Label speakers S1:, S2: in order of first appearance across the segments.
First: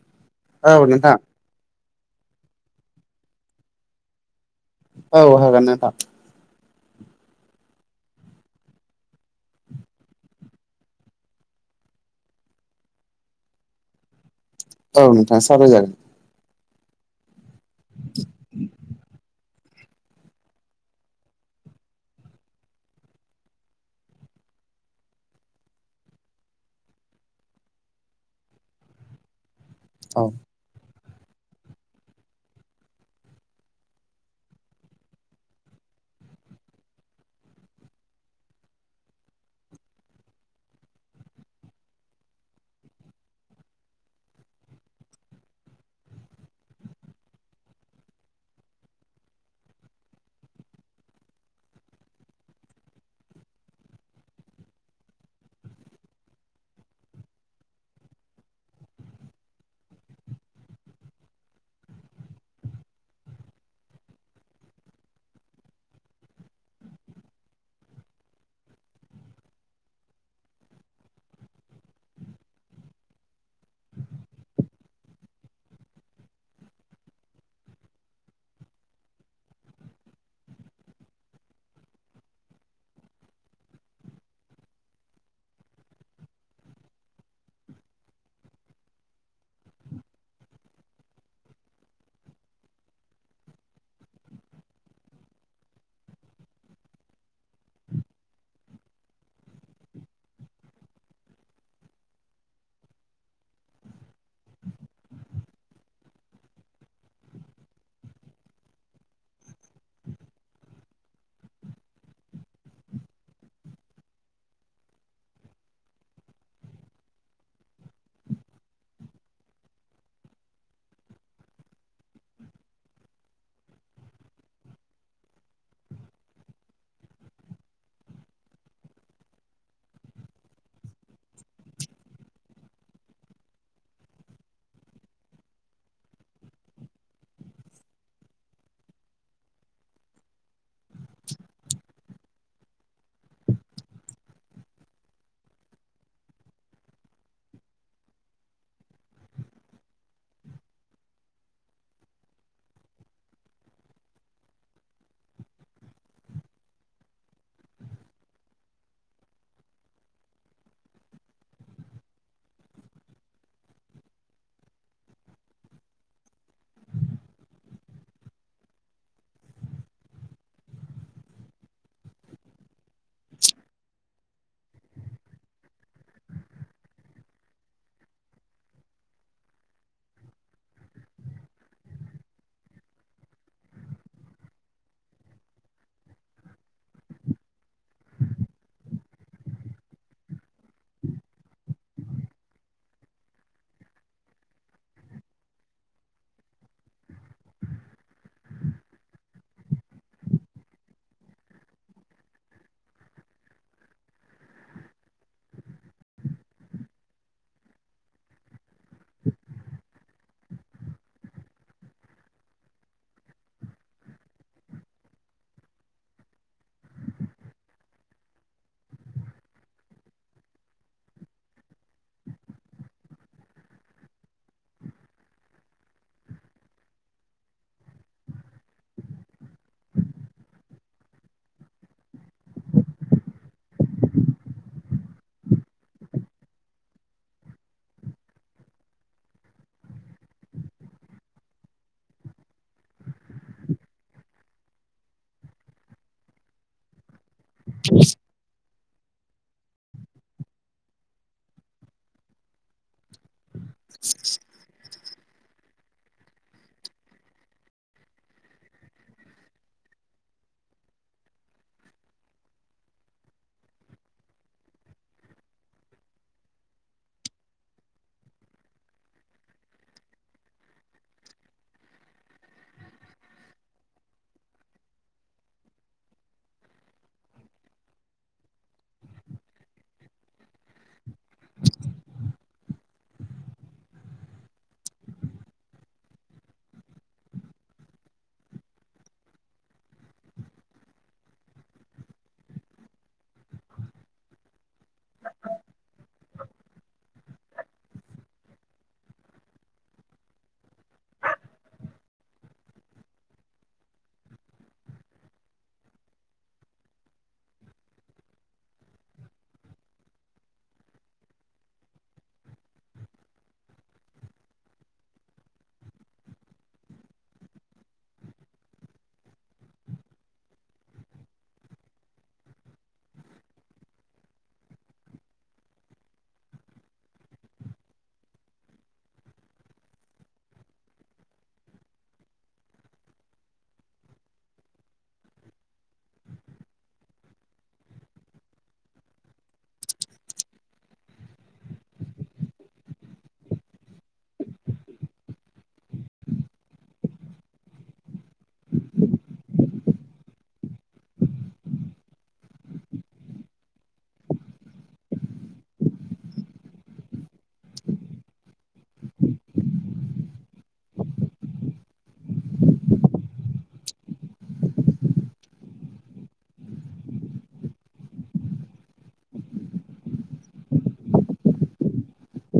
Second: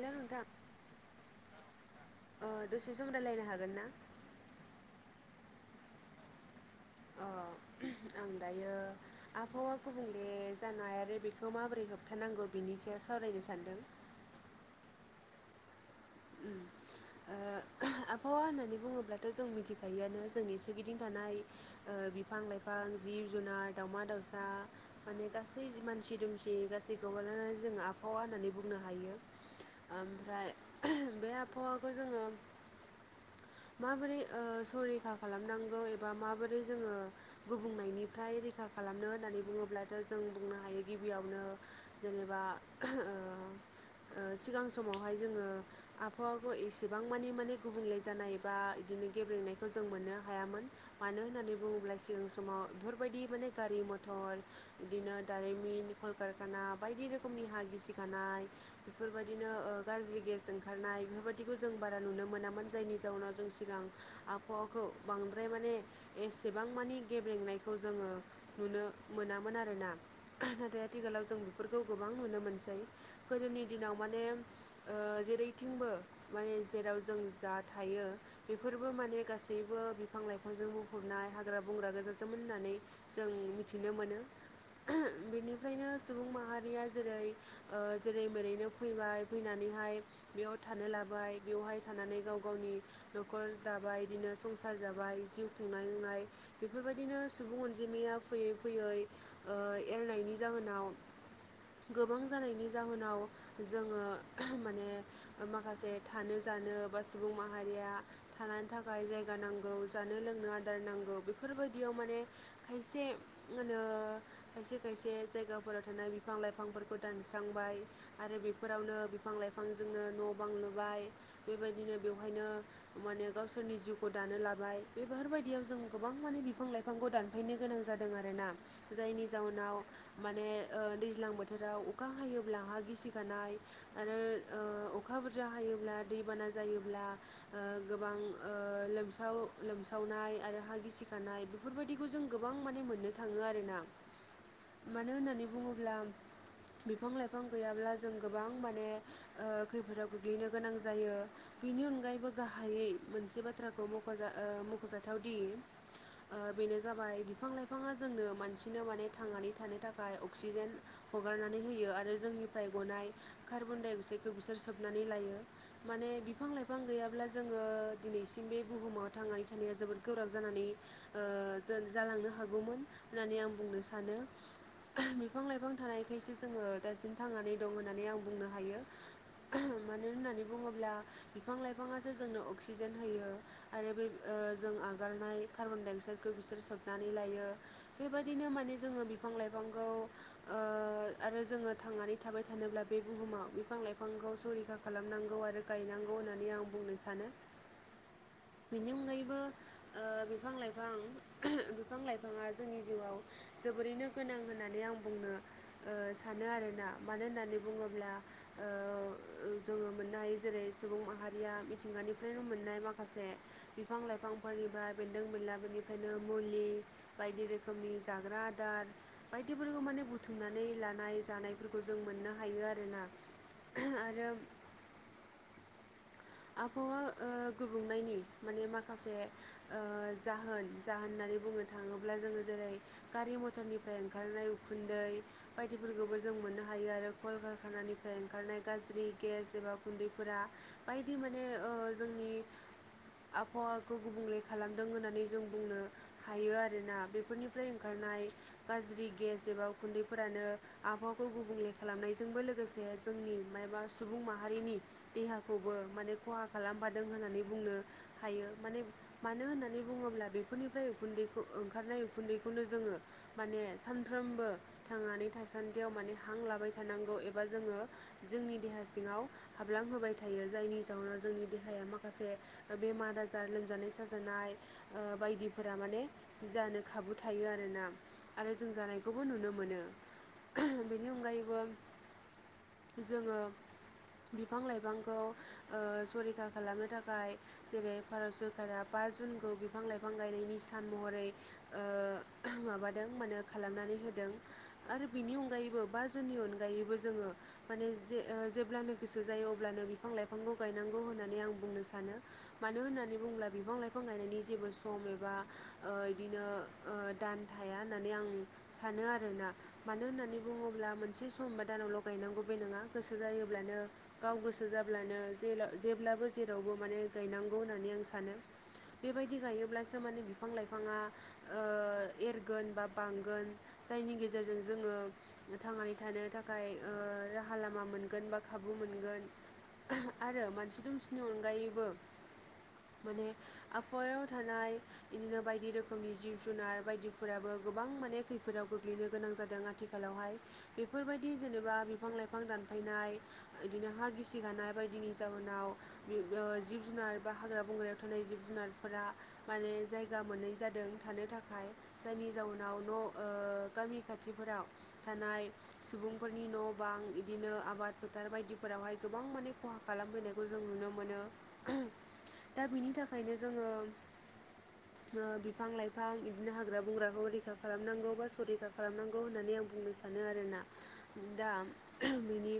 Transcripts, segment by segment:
S1: हेल' नोंथां
S2: औ नोंथां
S1: दसे सम रायलायनो हागोन ना
S2: औ हागोन नोंथां
S1: ओ आं दायो आबहावा गुबुंले जानो आरो बेखौ माबोरै होबथानांगौ बिनि सायाव सावरायनो नो सानदों
S2: औ नोंथां सावराय जागोन
S1: उम आबहावा होननानै बुङोब्लाथ' जों मिथि गायोआनो जोंनि सोरगिदिं थानाय ओ बिफां लाइफां जिब जुनार दावमा दाउसा माने गासै मानसि दुमसि गासैखौ मानानै जों आबहावा होननानै बुंनो हायो
S2: औ
S1: ओमफ्राय बे आबहावाखौ जोङो माबोरै ओ सरैखा खालामनांगौ एबा माबोरै जोङो गुबुंनायनिफ्राय रैखा खालामनो होननानै बुङोब्लाथ जों बुंनो हायो गिबियावनो जेनेबा सिगां समावहाय जोङो आबहावाखौ एसेबां मानि माने गुबुंले जानाय बा बिदिनो गेब्लेनायखौ जों मोननो हायामोन मानो होननानै बुङोब्ला सिगां समाव बेफोरबायदि माने गारि मथर बिदिनो दारिमि कल कारखाना बायदि रोखोमनि हा गिसिखानाय बेफोरबादिनो ओ गाज्रि गेस ओंखा खारनाय बेफोरबायदिखौ जों बारा नुनो मोनामोन जायनि जाउनाव जों सिगां आबहावाखौ बांद्राय माने माने एसेबां मानि गेब्रेंनायखौ जोङो नुनो मोनामोन आरोना नाथाय आथिखालाव जों बेफोरखौ गोबां नुनो मोनसै गोदोनि दिनाव माने ओ जेरै थिंबो माने जेराव जों जा थायो बेफोरबो माने गासैबो बिफां लाइफां जों बुंफनाय हाग्रा बंग्रा गोजासोमोन होननानै जों मिथिनो मोनो बेनिफ्रायनो सुबुं माहारिया जेरै ओ जेरै मेरैनो फैबाय फैनानै बेहाय बेयाव थानो लाबाय बेवहाय थानानै गाव गावनि नखर दाबाय बिदिनो संसार जाबाय जिउ खुंनांनाय बेफोरबायदिनो सुबुं अनजिमाया फैयै फैयै ओ एरनाय नि जाहोनाव गोबां जानायनि जाहोनाव जोङो माने माखासे थानो जानो बा सुबुं माहारिया थानो थाखाय जायगा नांगौ जानो लोंनो आदार नांगौ बेफोरबायदियाव माने खायसे मा होनो खायसे खायसे बे जायगाफोराव थानाय बिफां लाइफांफोरखौ दानस्रांबाय आरो बेफोरावनो बिफां लाइफां जोंनो न' बां लुबाय बेबायदिनो बेवहायनो माने गावसोरनि जिउखौ दानो लाबाय बेफोरबायायदियाव जों गोबां माने बिफां लाइफांखौ दानफायनो गोनां जादों आरोना जायनि जउनाव माने दैज्लां बोथोराव अखा हायोब्ला हा गिसिखानाय आरो [unintelligible] अखा बुरजा हायोब्ला दैबाना जायोब्ला ओ गोबां ओ लोमसाव लोमसाव नाय आरो हा गिसिखानाय बेफोरबायदिखौ जों गोबां माने मोननो थाङो आरोना मानो होननानै बुङोब्ला बिफां लाइफां गैयाब्ला जों गोबां माने खैफोदाव गोग्लैनो गोनां जायो बिनि अनगायैबो गाहायै मोनसे बाथ्राखौ मख'जायो ओ मख'जाथावदि बेनो जाबाय बिफां लाइफाङा जोंनो मानसिनो माने थांनानै थानो थाखाय अक्सिजेन हगारनानै होयो आरो जोंनिफ्राय गनाय कार्बन दाय अक्साइड बिसोर सोबनानै लायो माने बिफां लाइफां गैयाब्ला जोङो दिनैसिम बे बुहुमाव थां थांनानै थानाया जोबोद गोब्राब जानानै जालांनो हागौमोन होननानै आं बुंनो सानो बिफां लाइफां थानायखायसो जोङो दासिम थांनानै दं होननानै आं बुंनो हायो [unintelligible] मानो होननानै बुङोब्ला बिफां लाइफाङासो जोंनो अक्सिजेन होयो आरो बे जों नागारनाय कार्बन दडाइ अक्साइदखौ बिसोर सोबनानै लायो बेबायदिनो माने जोङो बिफां लाइफांखौ जोङो थांनानै थाबाय थानोब्ला बे बुहुमाव बिफां लाइफां बिफांखौ सरैखा खालामनांगौ आरो गायनांगौ होननानै आं बुंनो सानो बिनि अनगायैबो बिफां लाइफां बिफां लाइफाङा जोंनि जिउआव जोबोद जोबोरैनो गोनां होननानै आं बुंनो ओ सानो आरोना मानो होननानै बुङोब्ला ओ जोङो मोननो हायो जेरै सुबुं माहारिया मिथिंगानिफ्रायनो मोननाय माखासे बिफां लाइफांफोरनि बा बेनदों बेनला मुलि बायदि रोखोमनि जाग्रा आदार बायदि रोखोमनि बुथुमनानै लानाय जानायफोरखौ जों मोननो हायो आरोना आरो आबहावा ओ गुबुंनायनि माने माखासे ओ जाहोन जाहोन होननानै बुंनो थाङोब्ला जोङो जेरै गारि मथरनिफ्राय ओंखारनाय उखुन्दै बायदिफोरखौबो जों जों मोननो हायो आरो कलकारखानानिफ्राय ओंखारनाय गाज्रि गेस एबा गुन्दैफोरा बायदि माने ओ जोंनि आबहावाखौ गुबुंले खालामदों होननानै जों बुंनो हायो आरोना बेफोरनि दैओंखारनाय गाज्रि गेस एबा उखुन्दैफोरानो आबहावाखौ गुबुंले खालामनायजोंबो लोगोसे जोंनि माबा सुबुं माहारिनि देहा खौबो माने खहा खालामफादों होननानै बुंनो हायो माने मानो होननानै बुङोब्ला बे निफ्राय उखुन्दैखौ ओंखारनाय उखुन्दैखौनो जोङो माने सानफ्रोमबो थांनानै थायो। थासान्दियाव माने हां लाबाय थानांगौ एबा जोङो जोंनि देहा सिङाव हाबलां होबाय थायो। थायो जायनि जाउनाव जोंनि देहाया माखासे बेमार आजार लोमजानाय साजानाय ओ बायदिफोरा माने जानो खाबु थायो आरोना आरो जों जानायखौबो नुनो मोनो। बेनि अनगायैबो जोङो बिफां लाइफां खौ ओ ओ संरैखा खालामनो थाखाय जेरै भारत सरकारा बा जुनखौ बिफां लाइफां गायनायनि सान महरै ओ माबादों माने खालामनानै होदों आरो बिनि अनगायैबो बा जोंनि अनगायैबो जेब्लानो गोसो जायो अब्लानो बिफां लाइफांखौ गायनांगौ होननानै होननानै आ बुंनो सानो मानो होननानै बुंङोबा बिफां लाइफां गायनायनि जेबो सम एबा ओ बिदि ओ ओ दान थाया होननानै आं सानो आरोना मानो होननानै बुङोब्ला मोनसे समबा दानावल' गायनांगौ बे नङा गोसो जायोब्लानो गाव गोसो सो जाब्लानो जेब्लाबो जेरावबो माने गायनांगौ होननानै आं सानो। बेबायदि गायोब्लासो माने बिफां लाइफाङा ओ एरगोन बा बांगोन। जायनि गेजेरजों जोङो थांनानै थानो थाखाय ओ राहा लामा मोनगोन बा खाबु मोन मोनगोन आरो मानसि दुमसिनि अनगायैबो माने आबहायाव थानाय बिदिनो बायदि रोखोमनि जिब जुनार बायदिफोराबो गोबां माने खैफोदाव गोग्लैनो गोनां जादों आथिखालावहाय बेफोरबायदि जेनेबा बिफां लाइफां दान थांफायनाय बिदिनो हाय गिसि गानाय बायदिनि जाहोनाव ओ जिब जुनार बा हाग्रा बंग्रायाव थानाय जिब जुनारफोरा माने जायगा मोनै जादों थानो थाखाय जायनि जाउनाव न' ओ गामि खाथि खाथिफोराव थानाय सुबुंफोरनि न' बां बिदिनो आबाद फोथार बायदिफोरावहाय गोबां माने खहा खालामफैनायखौ जों नुनो मोनो। दा बिनि थाखायनो जोंङो ओ बिफां लाइफां बिदिनो हाग्रा बंग्राखौ रैखा खालामनांगौ बा संरैखा खालामनांगौ होननानै आं बुंनो सानो। दा मोनो आरोना दा बेनि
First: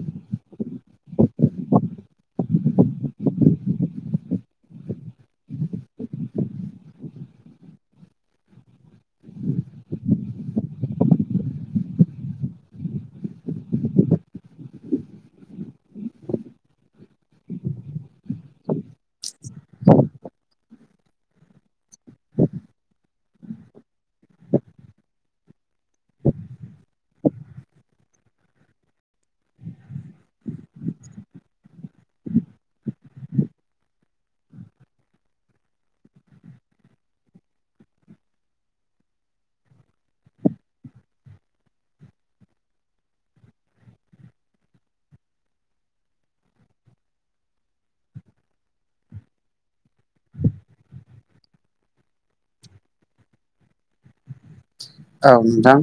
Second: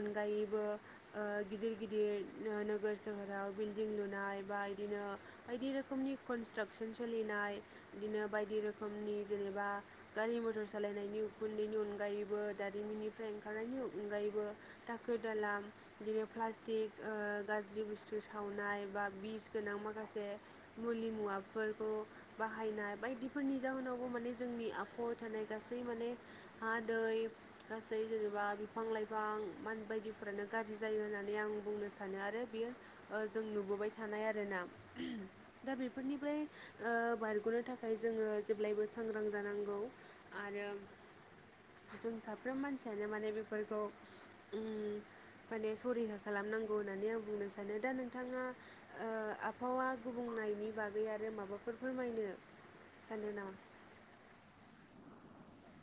S1: अनगायैबो ओ गिदिर गिदिर ओ नोगोर सोहोराव बिल्डिं लुनाय बा बिदिनो बायदि रोखोम रनि्रास सोलिनाय बिदिनो बायदि रोखनि जेनेबा गारि मथर सा हलायनायनि उखुन्दैनि अनगायैबो दारिमिननिफ्राय ओंखारनायनि अनगायैबो दाखोर दाला बिदि प्लास्टिक ओ गाज्रि बुस्थु सावनाय बा बिस गोनां माखासे मुलि मुवाफोरखौ बाहायनाय बायदिफोरनि जाहोनावबो माने जोंनि आखहायाव थानाय गासैबो माने हा दै गासै जेनेबा बिफां लाइफां बायदिफोरानो गाज्रि जायो होननानै आं बुंनो सानो आरो बेयो ओ जों नुबोबाय थानाय आरोना। दा बेफोरनिफ्राय ओ बारग'नो थाखाय जोंङो जेब्लायबो सांग्रां जानांगौ आरो आरो जों साफ्रोम मानसियानो माने बेफोरखौ उम माने सरिखा खालामनांगौ होननानै आं बुंनो सानो दा नोंथांङा ओ आबहावा गुबुं नि बागै आरो माबाफोर फोरमायनो सानो नामा?
S2: औ नोंथां।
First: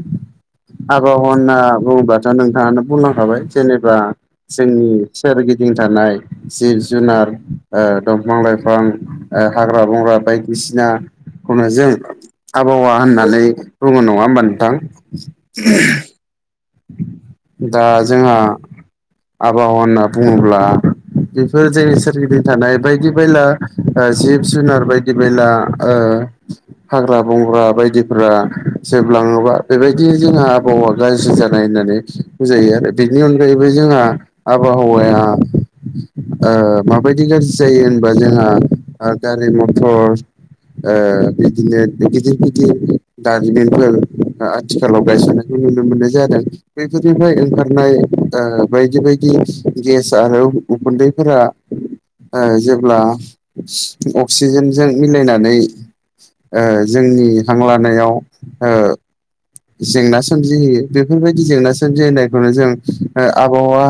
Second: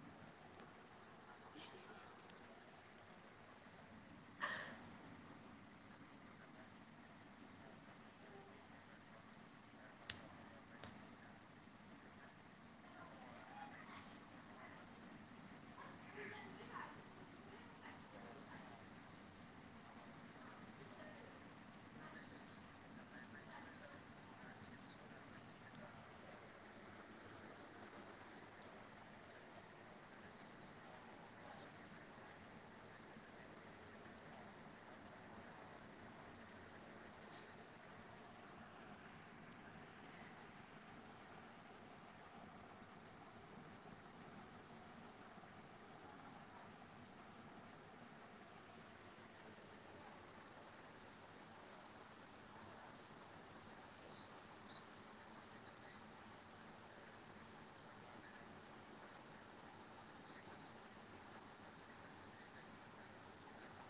S2: आबहावा होनना बुङोबाथ' नोंथांङानो बुंनांखाबाय जेनेबा जोंनि सोरगिदिं थानाय जिब जुनार ओ दंफां लाइफां हाग्रा बंग्रा बायदिसिनाखौनो जों आबहावा होननानै बुङो नंङा होमबा नोंथां दा जोंहा आबहावा होनना बुंङोब्ला बेफोर जोंनि सोरगिदिं थानाय बायदि बेला जिब जुनार बायदि बेला हाग्रा बंग्रा बायदिफोरा जोबलांङोबा बेबायदि जोंहा आबहावा गाज्रि होननानै बुंजायो आरो बेनि अनगायैबो जोंहा आबहावाया माबायदि गाज्रि जायो होनबा जोंहा गारि मथर बिदिनो गिदिर गिदिर दारिमिनफोर आथिखालाव गायसन नुनो मोननाय जादों बेफोरनिफ्राय ओंखारनाय बायदि बायदि गेस आरो उखुन्दैफोरा जेब्ला अक्सिजेनजों मिलायनानै जोंनि हांलानायाव जेंना सोमजिहोयो बे बेफोरबायदि जेंना सोमजिनायखौनो जों आबहावा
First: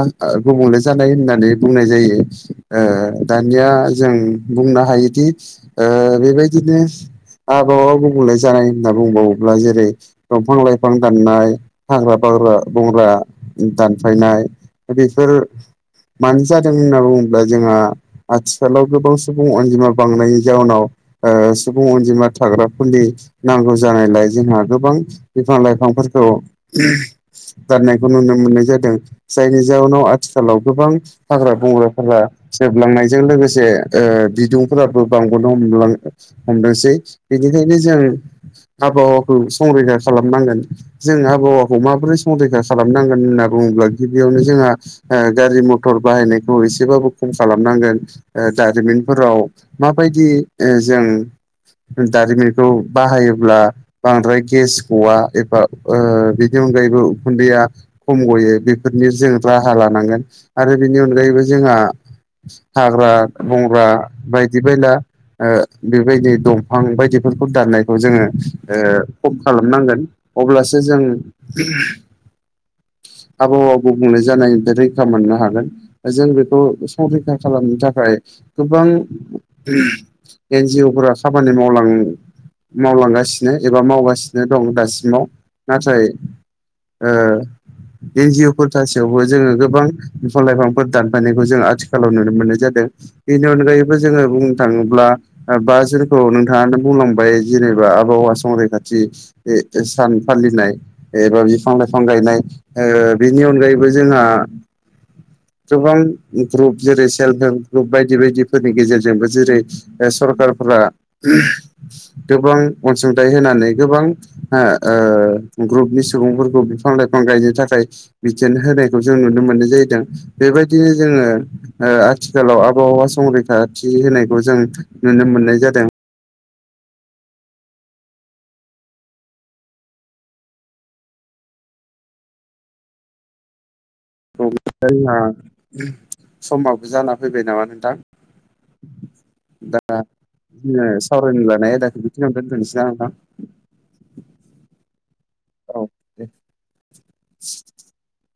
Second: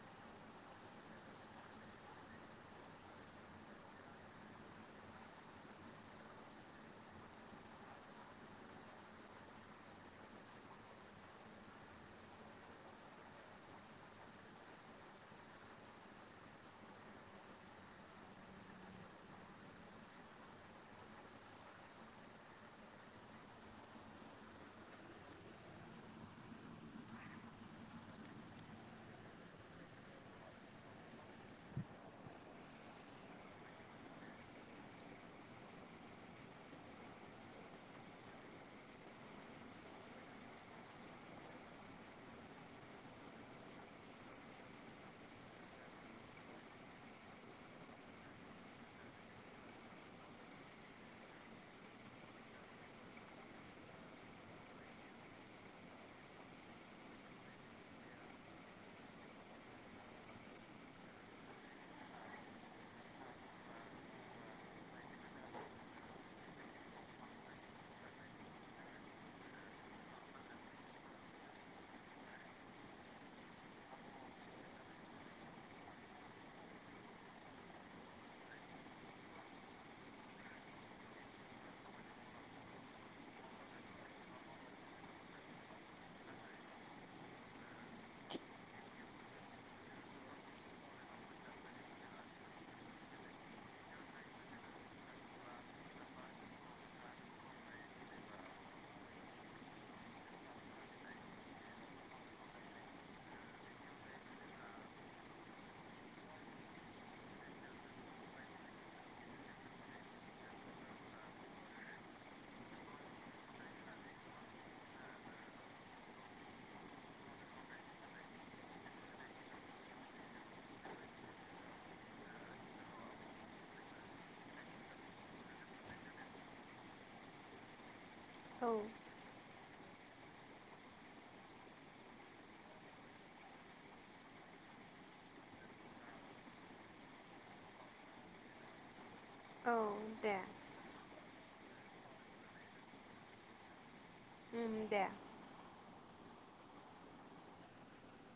S2: गुबुंले जानाय होननानै बुंनाय जायो दानिया जों बुंनो हायोदि बेबायदिनो आबहावा गुबुंले जानाय होनना बुंबावोब्ला जेरै दंफां लाइफां दाननाय हाग्रा बग्रा बंग्रा दानफायनाय बेफोर मानो जादों होनना बुंङोब्ला जोंहा आथिखालाव गोबां सुबुं अनजिमा बांनायनि जाउनाव सुबुं अनजिमा थाग्रा खुलि नांगौ जानायलाय जोंहा गोबां बिफां लाइफां फोरखौ दाननायखौ नुनो मोननाय जादों जायनि जााहोनाव आथिखालाव गोबां हाग्रा बं बंग्राफोरा जोबलांनायजों लोगोसे ओ बिदुंफोराबो बांबोनो बिनिखायनो जों आबहावाखौ संरैखा खालामनांगोन जों आबहावा माबोरै संरैखा खालामनांगोन होनना बुङोब्ला गिबियावनो जोंहा गारि मथर बाहायनायखौ एसेबाबो खम खालामनांगोन दारिमिनफोराव माबायदि जों दारिमिनखौ बाहायोब्ला बांद्राय गेस गवा एबा ओ बि नि अनगायैबो उखुन्दैया खम गयो बेफोरनि जों राहा लानांगोन आरो बिनि अनगायैबो जों जोंहा हाग्रा बंग्रा बायदि बायला ओ‌ बेबायदि दंफां बायदिफोरखौ दाननायखौ जोङो ओ खम खालामनांगोन अब्लासो जों
S1: [inaudible]
S2: आबहावा गुबुंले जानायनिफ्राय रैखा मोननो हागोन जों बेखौ संरैखा खालामनो थाखाय गोबां एनजिअ फोरा खामानि मावलां मावलांगासिनो एबा मावगासिनो दं दासिमाव नाथाय ओ एन जिअफोर थासि यावबो जोङो गोबां बिफां लाइफांफोर दानफायनायखौ जों आथिखालाव नुनो मोननाय जादों बेनि अनगायैबो जोङो बुंनो थाङोब्ला बा जोंखौ नोंथाङानो बुंलांबाय जेनेबा आबहावा संरैखाथि सान फालिनाय एबा बिफां लाइफां गायनाय ओ‌ बिनि अनगायैबो जोंहा
S1: [inaudible]
S2: गोबां ग्रुप जेरै सेल्फ हेल्प ग्रुप बायदि बायदिफोरनि गेजेरजोंबो जेरै सरकारफो रा गोबां अनसुंथाइ होनानै गोबां ओ ग्रुपनि सुबुंफोरखौ बिफां लाइफां गायनो थाखाय बिथोन होनायखौ जों नुनो मोननाय जाहैदों बे बेबायदिनो जोङो ओ आथिखालाव आबहावा संरैखाथि होनायखौ जों नुनो मोननाय जादों
S1: औ
S2: बिदिबा जोंहा समाबो जाना फैबाय नामा नोंथां
S1: [inaudible]
S2: दा
S1: दे
S2: जोङो सावरायनो लानाय आयदाखौ बिखिनियावनो दोनथ'नोसै नामा नोंथां
S1: उम दे
S2: [inaudible]